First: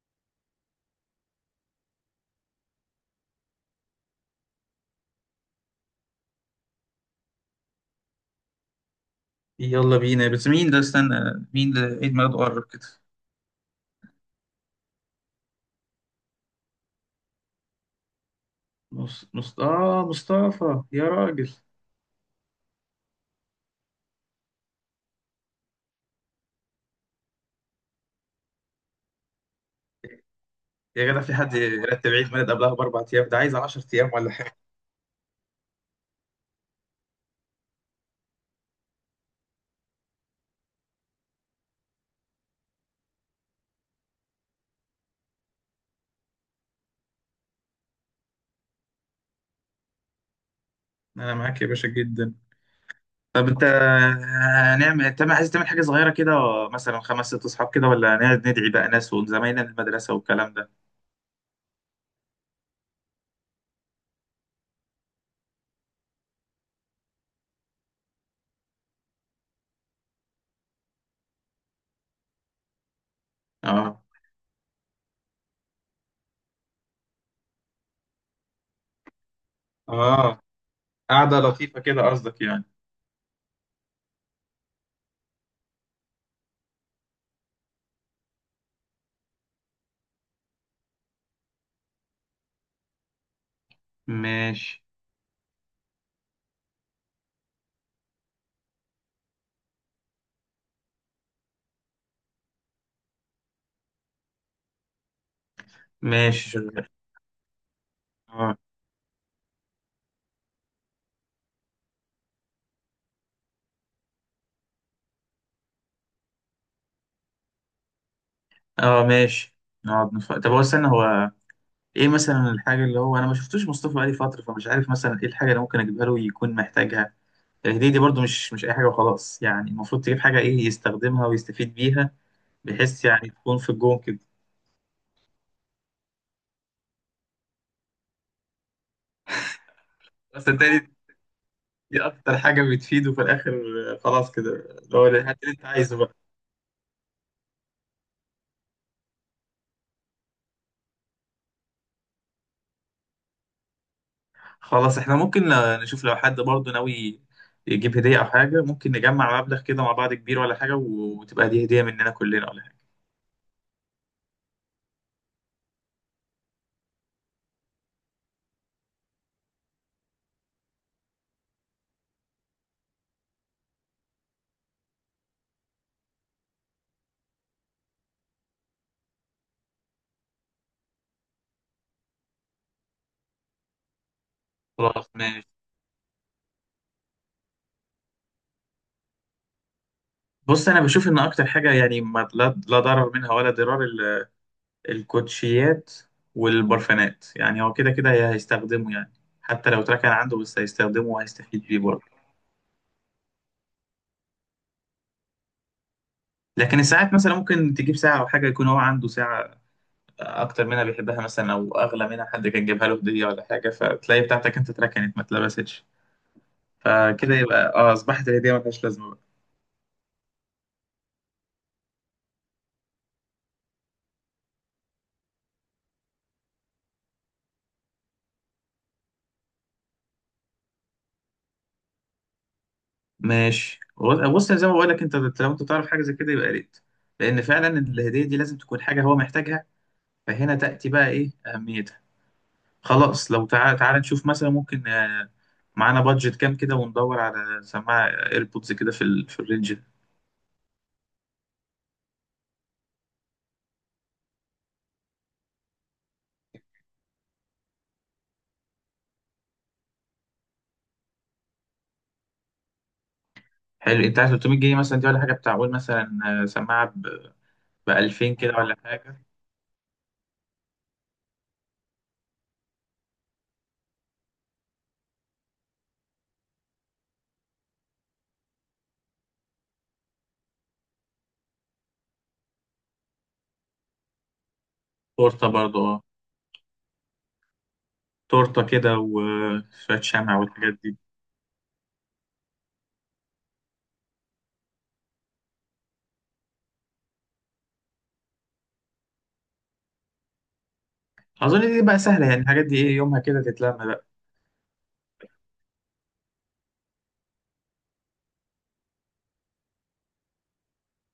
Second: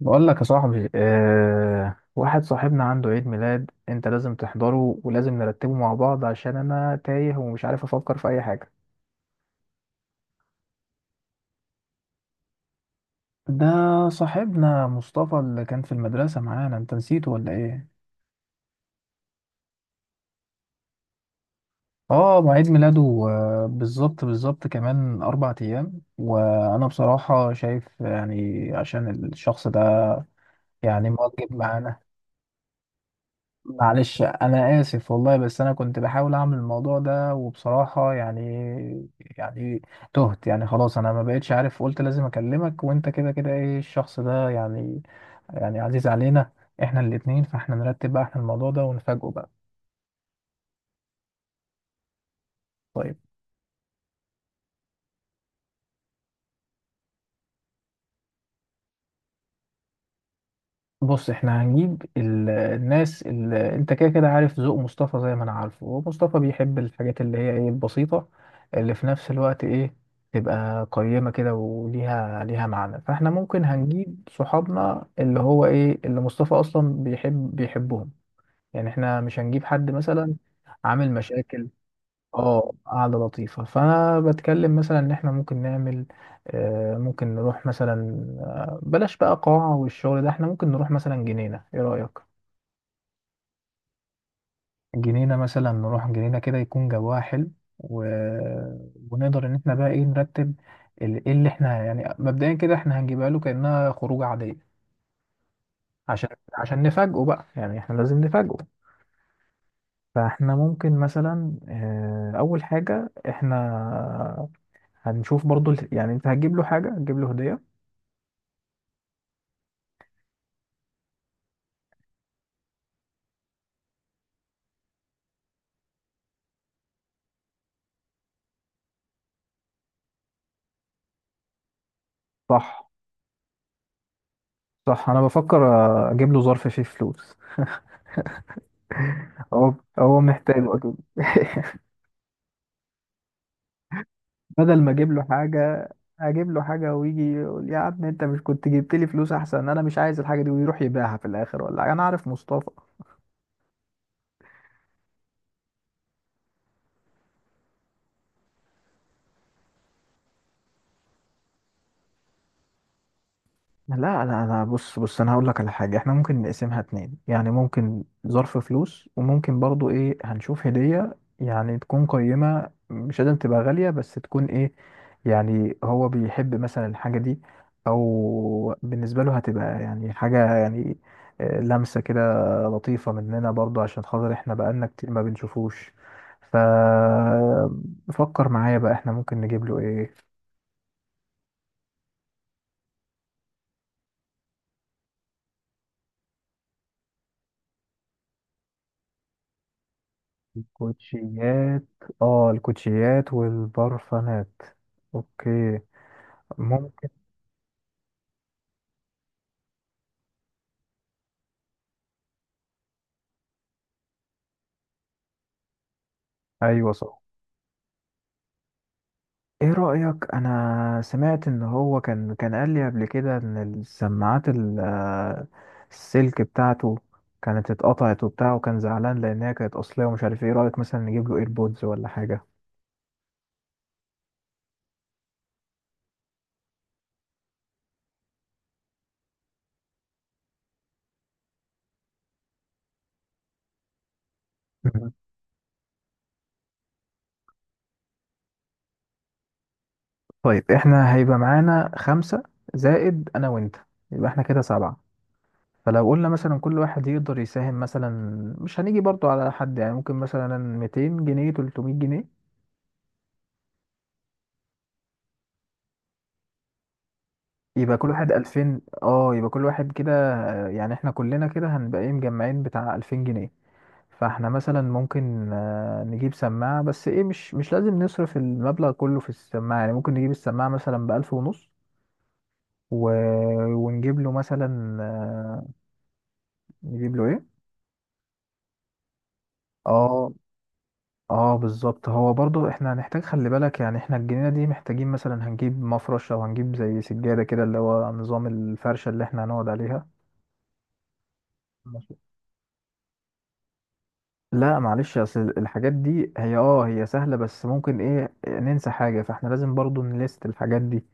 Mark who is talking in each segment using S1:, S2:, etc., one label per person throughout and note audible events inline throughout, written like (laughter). S1: بقول لك يا صاحبي، واحد صاحبنا عنده عيد ميلاد. انت لازم تحضره ولازم نرتبه مع بعض عشان انا تايه ومش عارف افكر في اي حاجة.
S2: يلا بينا، بس مين ده؟ استنى، مين ده عيد ميلاده قرب كده؟
S1: ده صاحبنا مصطفى اللي كان في المدرسة معانا، انت نسيته ولا ايه؟
S2: مص... مص... آه مصطفى يا راجل.
S1: اه، ما عيد ميلاده بالظبط بالظبط كمان 4 ايام، وانا بصراحة شايف يعني عشان الشخص ده يعني
S2: يا جدع، في
S1: مواجب
S2: حد
S1: معانا.
S2: يرتب عيد ميلاد قبلها ب 4 أيام؟ ده عايز 10 أيام
S1: معلش
S2: ولا حاجة.
S1: انا اسف والله، بس انا كنت بحاول اعمل الموضوع ده وبصراحة يعني يعني تهت يعني، خلاص انا ما بقتش عارف. قلت لازم اكلمك، وانت كده كده ايه، الشخص ده يعني عزيز علينا احنا الاتنين، فاحنا نرتب بقى احنا الموضوع ده ونفاجئه بقى.
S2: أنا معاك يا باشا جدا.
S1: طيب
S2: طب أنت، هنعمل، أنت عايز تعمل حاجة صغيرة كده؟ مثلا خمس ست أصحاب كده، ولا هنقعد ندعي بقى ناس وزمايلنا من المدرسة والكلام ده؟
S1: بص، احنا هنجيب الناس اللي انت كده كده عارف ذوق مصطفى زي ما انا عارفه، ومصطفى بيحب الحاجات اللي هي ايه، البسيطة اللي في نفس الوقت ايه، تبقى قيمة كده وليها معنى. فاحنا ممكن
S2: آه.
S1: هنجيب صحابنا اللي هو ايه، اللي مصطفى اصلا بيحب بيحبهم. يعني احنا مش هنجيب حد مثلا
S2: آه.
S1: عامل
S2: قعدة
S1: مشاكل.
S2: لطيفة كده قصدك يعني؟
S1: اه، قعدة لطيفة، فأنا بتكلم مثلا إن إحنا ممكن نعمل ممكن نروح مثلا بلاش بقى قاعة والشغل ده، إحنا ممكن نروح مثلا جنينة، إيه رأيك؟
S2: ماشي.
S1: جنينة مثلا، نروح جنينة كده يكون جواها حلو، و... ونقدر إن إحنا بقى إيه نرتب إيه اللي إحنا يعني مبدئيا كده إحنا هنجيبها له كأنها خروجة عادية. عشان
S2: ماشي شغال.
S1: نفاجئه بقى، يعني إحنا لازم نفاجئه.
S2: آه.
S1: فإحنا ممكن مثلا أول حاجة إحنا هنشوف برضو يعني انت هتجيب له حاجة، هتجيب له هدية.
S2: آه. ماشي. طب هو، استنى. هو ايه مثلا الحاجه اللي هو، انا ما شفتوش مصطفى بقالي فتره، فمش عارف مثلا ايه الحاجه اللي ممكن اجيبها له يكون محتاجها. الهديه دي برضو مش اي حاجه وخلاص يعني، المفروض تجيب حاجه ايه يستخدمها ويستفيد بيها.
S1: صح،
S2: بحيث يعني تكون في الجون كده.
S1: صح انا بفكر اجيب له ظرف فيه فلوس، هو
S2: بس
S1: محتاجه
S2: تاني،
S1: اكيد. (laughs)
S2: دي اكتر حاجه بتفيده في الاخر. خلاص كده،
S1: بدل ما
S2: اللي هو
S1: اجيب له
S2: الحاجه اللي انت
S1: حاجة،
S2: عايزه بقى.
S1: اجيب له حاجة ويجي يقول يا عم انت مش كنت جبت لي فلوس احسن، انا مش عايز الحاجة دي ويروح يبيعها في الاخر ولا حاجة، انا عارف مصطفى.
S2: خلاص، احنا ممكن نشوف لو حد برضو ناوي يجيب هديه او حاجه، ممكن نجمع مبلغ كده مع بعض كبير ولا حاجه، وتبقى دي هديه مننا كلنا ولا حاجه.
S1: لا لا لا، بص انا هقول لك على حاجه، احنا ممكن نقسمها اتنين، يعني ممكن ظرف فلوس وممكن برضو ايه، هنشوف هديه يعني تكون قيمه، مش لازم تبقى غاليه بس تكون ايه يعني، هو بيحب مثلا الحاجه دي، او بالنسبه له هتبقى يعني حاجه يعني لمسه كده لطيفه مننا برضو عشان خاطر احنا بقالنا
S2: خلاص.
S1: كتير ما بنشوفوش. ف فكر معايا بقى، احنا ممكن نجيب له ايه؟
S2: بص، انا بشوف ان اكتر حاجه يعني ما لا ضرر منها ولا ضرار الكوتشيات والبرفانات، يعني هو كده كده هيستخدمه يعني. حتى لو اتركن عنده بس هيستخدمه وهيستفيد بيه
S1: الكوتشيات.
S2: برضه.
S1: اه، الكوتشيات والبرفانات. اوكي،
S2: لكن
S1: ممكن.
S2: الساعات مثلا، ممكن تجيب ساعه او حاجه يكون هو عنده ساعه اكتر منها بيحبها مثلا، او اغلى منها حد كان جايبها له هديه ولا حاجه، فتلاقي بتاعتك انت اتركنت ما اتلبستش.
S1: ايوه صح.
S2: فكده يبقى اه اصبحت الهديه ما فيهاش لازمه بقى.
S1: ايه رأيك، انا سمعت ان هو كان قال لي قبل كده ان السماعات السلك بتاعته كانت اتقطعت وبتاع، وكان زعلان لانها كانت اصلية ومش عارف ايه، إيه رأيك مثلا نجيب له ايربودز ولا حاجة؟
S2: ماشي. بص، زي ما بقول لك، انت لو انت تعرف حاجه زي كده يبقى يا ريت، لان فعلا الهديه دي لازم تكون حاجه هو محتاجها. فهنا تأتي بقى إيه أهميتها. خلاص، لو تعالى تعالى نشوف مثلا ممكن
S1: مهم.
S2: معانا بادجت كام كده وندور على سماعة ايربودز كده في الرينج ده.
S1: طيب احنا هيبقى معانا 5 زائد انا وانت، يبقى احنا كده 7. فلو قلنا مثلا كل واحد يقدر يساهم مثلا، مش هنيجي برضو على حد يعني، ممكن مثلا 200 جنيه 300 جنيه،
S2: حلو. أنت عايز 300 جنيه مثلا دي ولا حاجة بتاع؟ قول مثلا سماعة ب
S1: يبقى كل واحد
S2: 2000 كده ولا
S1: 2000.
S2: حاجة.
S1: اه يبقى كل واحد كده يعني احنا كلنا كده هنبقى ايه، مجمعين بتاع 2000 جنيه. فاحنا مثلا ممكن نجيب سماعة، بس ايه مش لازم نصرف المبلغ كله في السماعة، يعني ممكن نجيب السماعة مثلا بألف ونص، و... ونجيب له مثلا
S2: تورتة برضه أه.
S1: نجيب له ايه.
S2: تورتة كده وشوية
S1: اه
S2: شمع والحاجات دي.
S1: اه بالظبط، هو برضو احنا هنحتاج، خلي بالك يعني احنا الجنينة دي محتاجين مثلا هنجيب مفرش او هنجيب زي سجادة كده، اللي هو نظام الفرشة اللي احنا هنقعد عليها.
S2: أظن دي بقى
S1: ماشي.
S2: سهلة يعني، الحاجات دي إيه يومها كده تتلم بقى.
S1: لا معلش، اصل الحاجات دي هي اه هي سهلة بس ممكن ايه، ننسى حاجة، فاحنا لازم برضو نليست الحاجات دي.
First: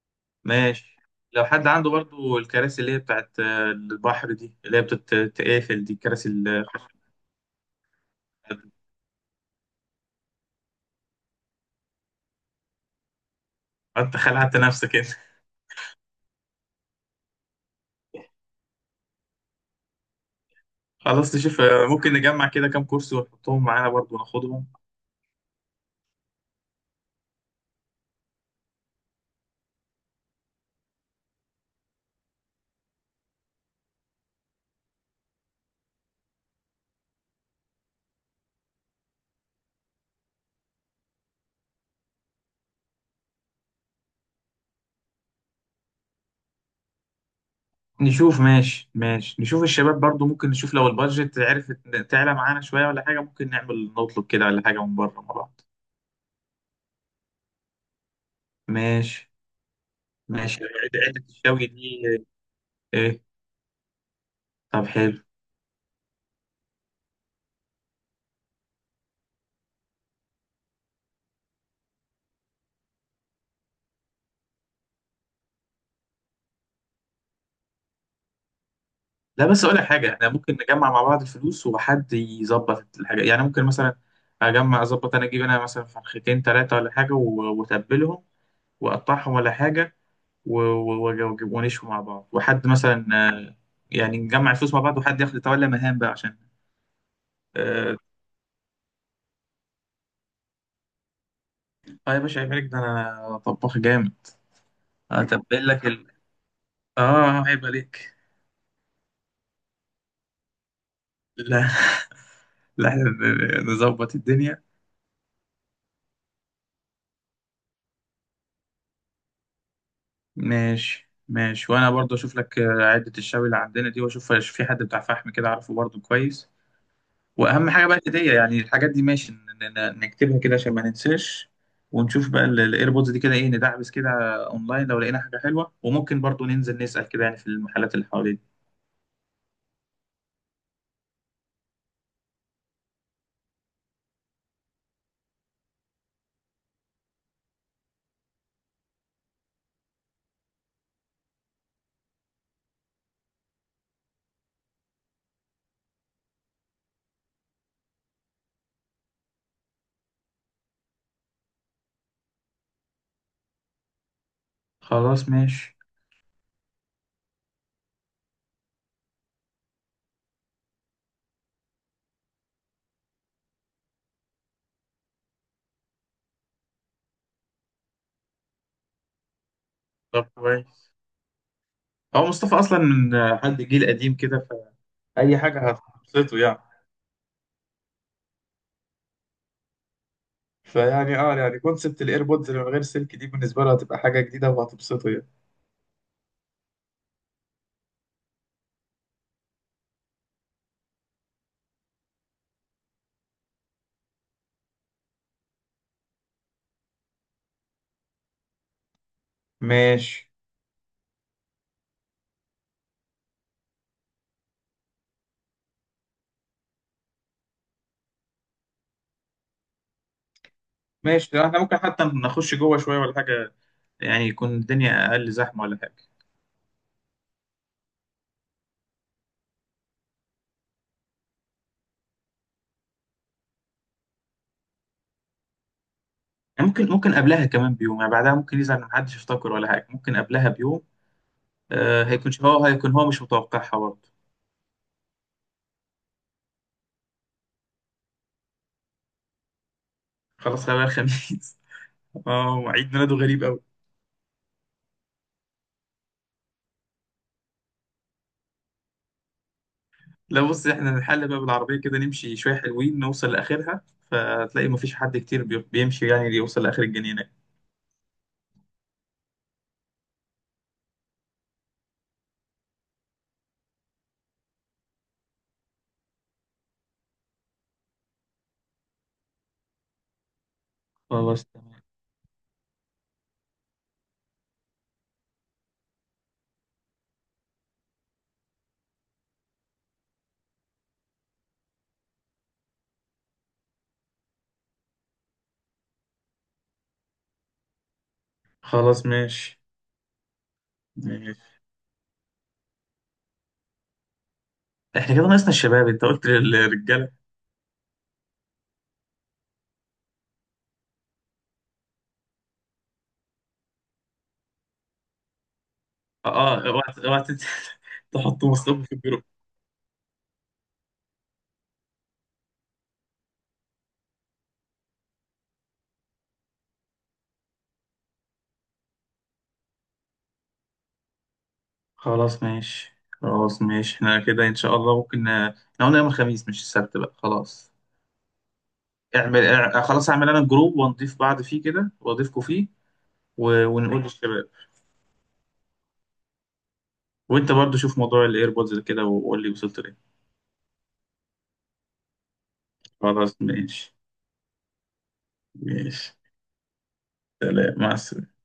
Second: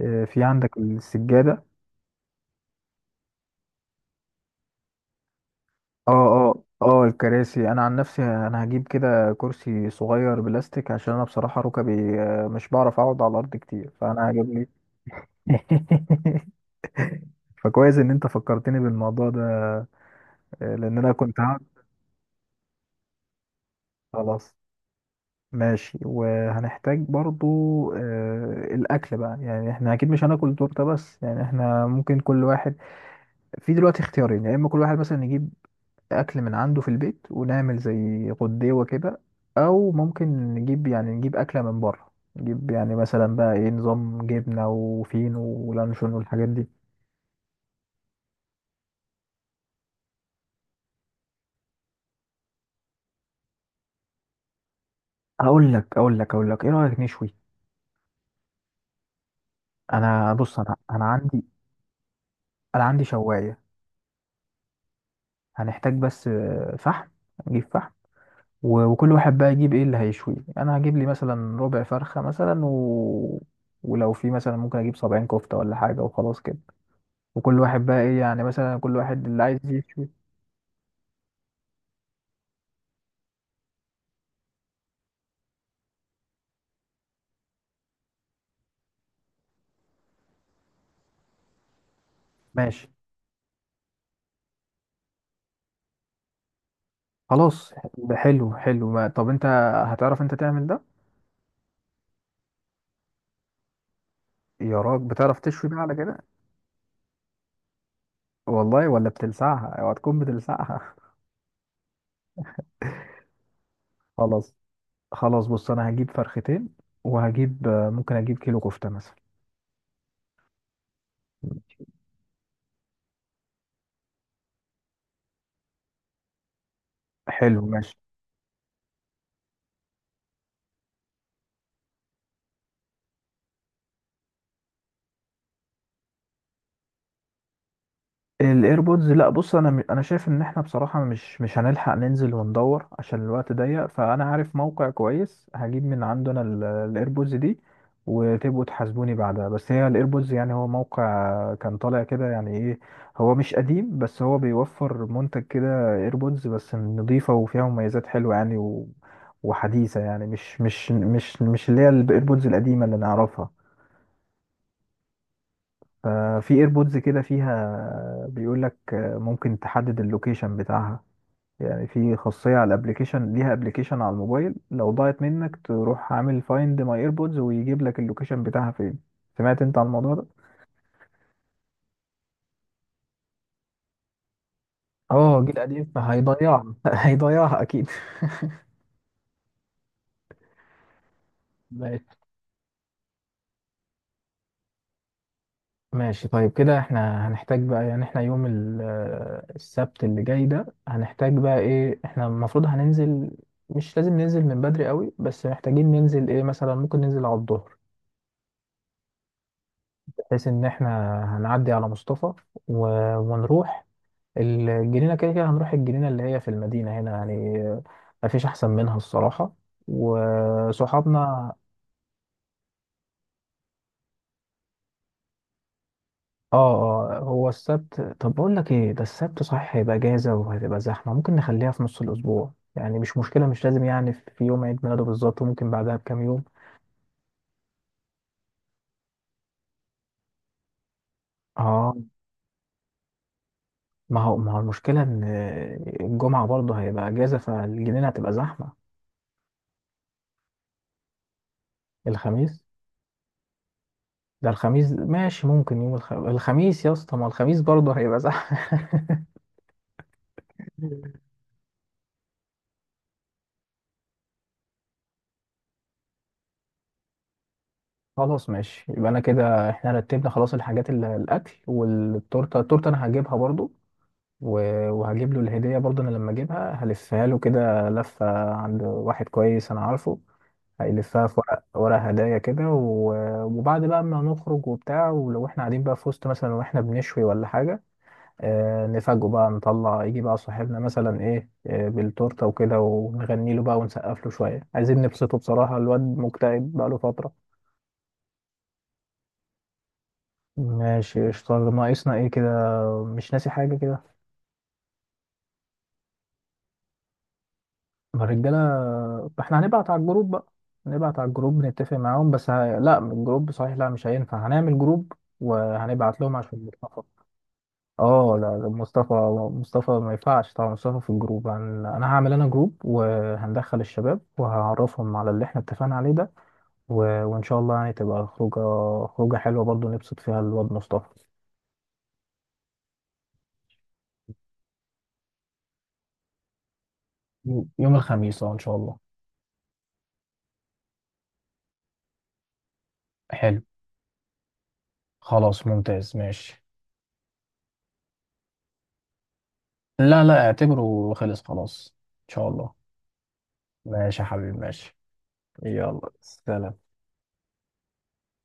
S1: في عندك
S2: ماشي. لو
S1: السجادة.
S2: حد عنده برضه الكراسي اللي هي بتاعت البحر دي اللي هي بتتقافل دي،
S1: اه
S2: الكراسي
S1: اه
S2: اللي،
S1: اه، الكراسي، انا عن نفسي انا هجيب كده كرسي صغير بلاستيك عشان انا بصراحة ركبي مش بعرف اقعد على الارض كتير،
S2: انت
S1: فانا هجيب
S2: خلعت
S1: لي.
S2: نفسك انت.
S1: (laughs) فكويس ان انت فكرتني بالموضوع ده، لان انا
S2: خلاص،
S1: كنت هقعد.
S2: نشوف ممكن نجمع كده كام كرسي ونحطهم معانا برضو
S1: خلاص
S2: ناخدهم.
S1: ماشي. وهنحتاج برضو الاكل بقى، يعني احنا اكيد مش هناكل تورته بس، يعني احنا ممكن كل واحد في دلوقتي اختيارين، يا اما كل واحد مثلا يجيب اكل من عنده في البيت ونعمل زي غديوه كده، او ممكن نجيب يعني نجيب اكله من بره، نجيب يعني مثلا بقى ايه، نظام جبنه وفينو ولانشون والحاجات دي.
S2: نشوف. ماشي. ماشي نشوف الشباب برضو، ممكن نشوف لو البادجت عرفت تعلى معانا شوية ولا حاجة، ممكن نعمل نطلب كده ولا حاجة من بره مع بعض.
S1: اقول لك ايه رايك نشوي؟
S2: ماشي.
S1: انا بص،
S2: ماشي
S1: انا
S2: عدة
S1: عندي،
S2: الشوي دي
S1: انا عندي
S2: ايه؟
S1: شوايه.
S2: طب حلو.
S1: هنحتاج بس فحم، نجيب فحم، وكل واحد بقى يجيب ايه اللي هيشويه، انا هجيب لي مثلا ربع فرخه مثلا ولو في مثلا ممكن اجيب 70 كفته ولا حاجه، وخلاص كده، وكل واحد بقى ايه يعني، مثلا كل واحد اللي
S2: لا،
S1: عايز
S2: بس اقول لك
S1: يشوي.
S2: حاجة، احنا ممكن نجمع مع بعض الفلوس وحد يظبط الحاجة يعني، ممكن مثلا اجمع اظبط انا، اجيب انا مثلا فرختين ثلاثة ولا حاجة واتبلهم واقطعهم ولا حاجة ونشوي مع بعض، وحد
S1: ماشي.
S2: مثلا يعني نجمع الفلوس مع بعض، وحد ياخد يتولى مهام بقى عشان.
S1: خلاص
S2: اه.
S1: ده حلو حلو، ما... طب انت هتعرف انت تعمل ده؟
S2: آه يا باشا عيب عليك، ده انا طباخ جامد.
S1: يا راجل، بتعرف
S2: هتبين
S1: تشوي بقى
S2: لك
S1: على
S2: ال...
S1: كده؟
S2: اه عيب عليك.
S1: والله، ولا بتلسعها؟ اوعى تكون بتلسعها.
S2: لا، (laughs) لا، إحنا نظبط
S1: (laughs) خلاص،
S2: الدنيا.
S1: خلاص بص، انا هجيب فرختين وهجيب ممكن اجيب كيلو كفته مثلا.
S2: ماشي. ماشي، وانا برضو اشوف لك عدة الشوي اللي عندنا دي واشوف في حد بتاع فحم كده عارفه برضو كويس.
S1: حلو
S2: واهم حاجه
S1: ماشي.
S2: بقى الهديه، يعني الحاجات دي ماشي نكتبها كده عشان ما ننساش. ونشوف بقى الايربودز دي كده ايه، ندعبس كده اونلاين لو لقينا حاجه حلوه، وممكن برضو ننزل نسال كده يعني في المحلات اللي حوالينا.
S1: الايربودز، لا بص، انا انا شايف ان احنا بصراحه مش هنلحق ننزل وندور عشان الوقت ضيق، فانا عارف موقع كويس هجيب من عندنا الايربودز دي، وتبقوا تحاسبوني بعدها. بس هي الايربودز يعني هو موقع كان طالع كده يعني ايه، هو مش قديم بس هو بيوفر منتج كده ايربودز بس نظيفه، وفيها مميزات حلوه يعني وحديثه، يعني مش اللي هي الايربودز القديمه اللي نعرفها.
S2: خلاص. ماشي.
S1: ففي ايربودز كده فيها، بيقول لك ممكن تحدد اللوكيشن بتاعها، يعني في خاصية على الابليكيشن، ليها ابليكيشن على الموبايل، لو ضاعت منك تروح عامل فايند ماي ايربودز ويجيب لك اللوكيشن بتاعها فين. سمعت انت عن الموضوع
S2: طب
S1: ده؟
S2: كويس. هو مصطفى اصلا من حد جيل قديم كده، فاي
S1: اه جيل
S2: حاجه
S1: قديم،
S2: هتبسطه يعني.
S1: فهيضيعها. (laughs) هيضيعها اكيد.
S2: فيعني اه يعني كونسبت
S1: (laughs)
S2: الايربودز اللي من غير سلك دي بالنسبه له هتبقى حاجه جديده وهتبسطه يعني.
S1: ماشي طيب، كده احنا هنحتاج بقى يعني، احنا يوم السبت اللي جاي ده هنحتاج بقى ايه احنا المفروض هننزل، مش لازم ننزل من بدري قوي بس محتاجين ننزل ايه، مثلا ممكن ننزل على الظهر،
S2: ماشي.
S1: بحيث ان احنا هنعدي على مصطفى، و... ونروح الجنينة، كده كده هنروح الجنينة اللي هي في المدينة هنا يعني، مفيش احسن منها الصراحة
S2: ماشي، ده
S1: وصحابنا.
S2: احنا ممكن حتى نخش جوه شويه ولا حاجه، يعني يكون الدنيا اقل زحمه ولا حاجه.
S1: اه اه، هو السبت، طب بقول لك ايه، ده السبت صحيح هيبقى اجازه وهتبقى زحمه، ممكن نخليها في نص الاسبوع يعني، مش مشكله، مش لازم يعني في يوم عيد ميلاده بالظبط، وممكن بعدها بكام يوم.
S2: يعني ممكن قبلها كمان بيوم يعني، بعدها ممكن يزعل ان محدش يفتكر ولا حاجه، ممكن قبلها بيوم.
S1: اه،
S2: آه، هيكون هو مش متوقعها برضه.
S1: ما هو المشكله ان الجمعه برضه هيبقى اجازه فالجنينه هتبقى زحمه.
S2: خلاص، خلال الخميس. (laughs) اه
S1: الخميس،
S2: عيد ميلاده غريب قوي.
S1: ده الخميس ماشي، ممكن يوم الخميس يا اسطى، ما الخميس برضه هيبقى زحمه.
S2: لا، بص احنا نحل بقى
S1: (laughs)
S2: بالعربيه كده، نمشي شويه حلوين نوصل لاخرها. فتلاقي مفيش حد كتير بيمشي يعني يوصل لاخر الجنينه.
S1: خلاص ماشي، يبقى انا كده احنا رتبنا خلاص الحاجات، اللي الاكل والتورته، التورته انا هجيبها برضو، وهجيب له الهدية برضه. أنا لما أجيبها هلفها له كده لفة عند واحد كويس أنا عارفه، هيلفها في
S2: خلاص
S1: ورق،
S2: تمام.
S1: ورق هدايا كده، وبعد بقى ما نخرج وبتاع، ولو احنا قاعدين بقى في وسط مثلا واحنا بنشوي ولا حاجة، آه نفاجئه بقى نطلع يجي بقى صاحبنا مثلا ايه آه بالتورتة وكده، ونغني له بقى ونسقف له شوية، عايزين نبسطه بصراحة، الواد مكتئب بقى له فترة.
S2: خلاص ماشي.
S1: ماشي
S2: ماشي.
S1: قشطة، ناقصنا ايه كده؟ مش ناسي حاجة كده؟
S2: احنا كده ناقصنا الشباب، انت قلت للرجاله؟
S1: ما الرجاله، احنا هنبعت على الجروب بقى، هنبعت على الجروب نتفق معاهم. بس لا، من الجروب صحيح لا مش هينفع، هنعمل جروب وهنبعت
S2: اه.
S1: لهم عشان
S2: اوعى
S1: مصطفى.
S2: اوعى تنسى (laughs)
S1: اه
S2: تحطوا
S1: لا لا،
S2: مصطفى في
S1: مصطفى،
S2: الجروب.
S1: ما ينفعش طبعا مصطفى في الجروب، انا هعمل انا جروب وهندخل الشباب وهعرفهم على اللي احنا اتفقنا عليه ده، و... وان شاء الله يعني تبقى خروجه، خروجه حلوه برضو نبسط فيها الواد مصطفى.
S2: خلاص ماشي. خلاص ماشي، احنا كده ان شاء الله ممكن احنا قلنا يوم الخميس مش السبت بقى خلاص.
S1: يوم الخميس اه ان شاء الله.
S2: اعمل خلاص اعمل انا جروب، ونضيف بعض فيه كده واضيفكم فيه.
S1: حلو
S2: ونقول للشباب.
S1: خلاص ممتاز ماشي.
S2: وانت برضو شوف موضوع الايربودز كده وقول لي وصلت ليه.
S1: لا لا، اعتبره خلص خلاص، ان شاء الله.
S2: خلاص ماشي.
S1: ماشي يا حبيبي ماشي. يلا
S2: ماشي.
S1: سلام.
S2: سلام، مع السلامة.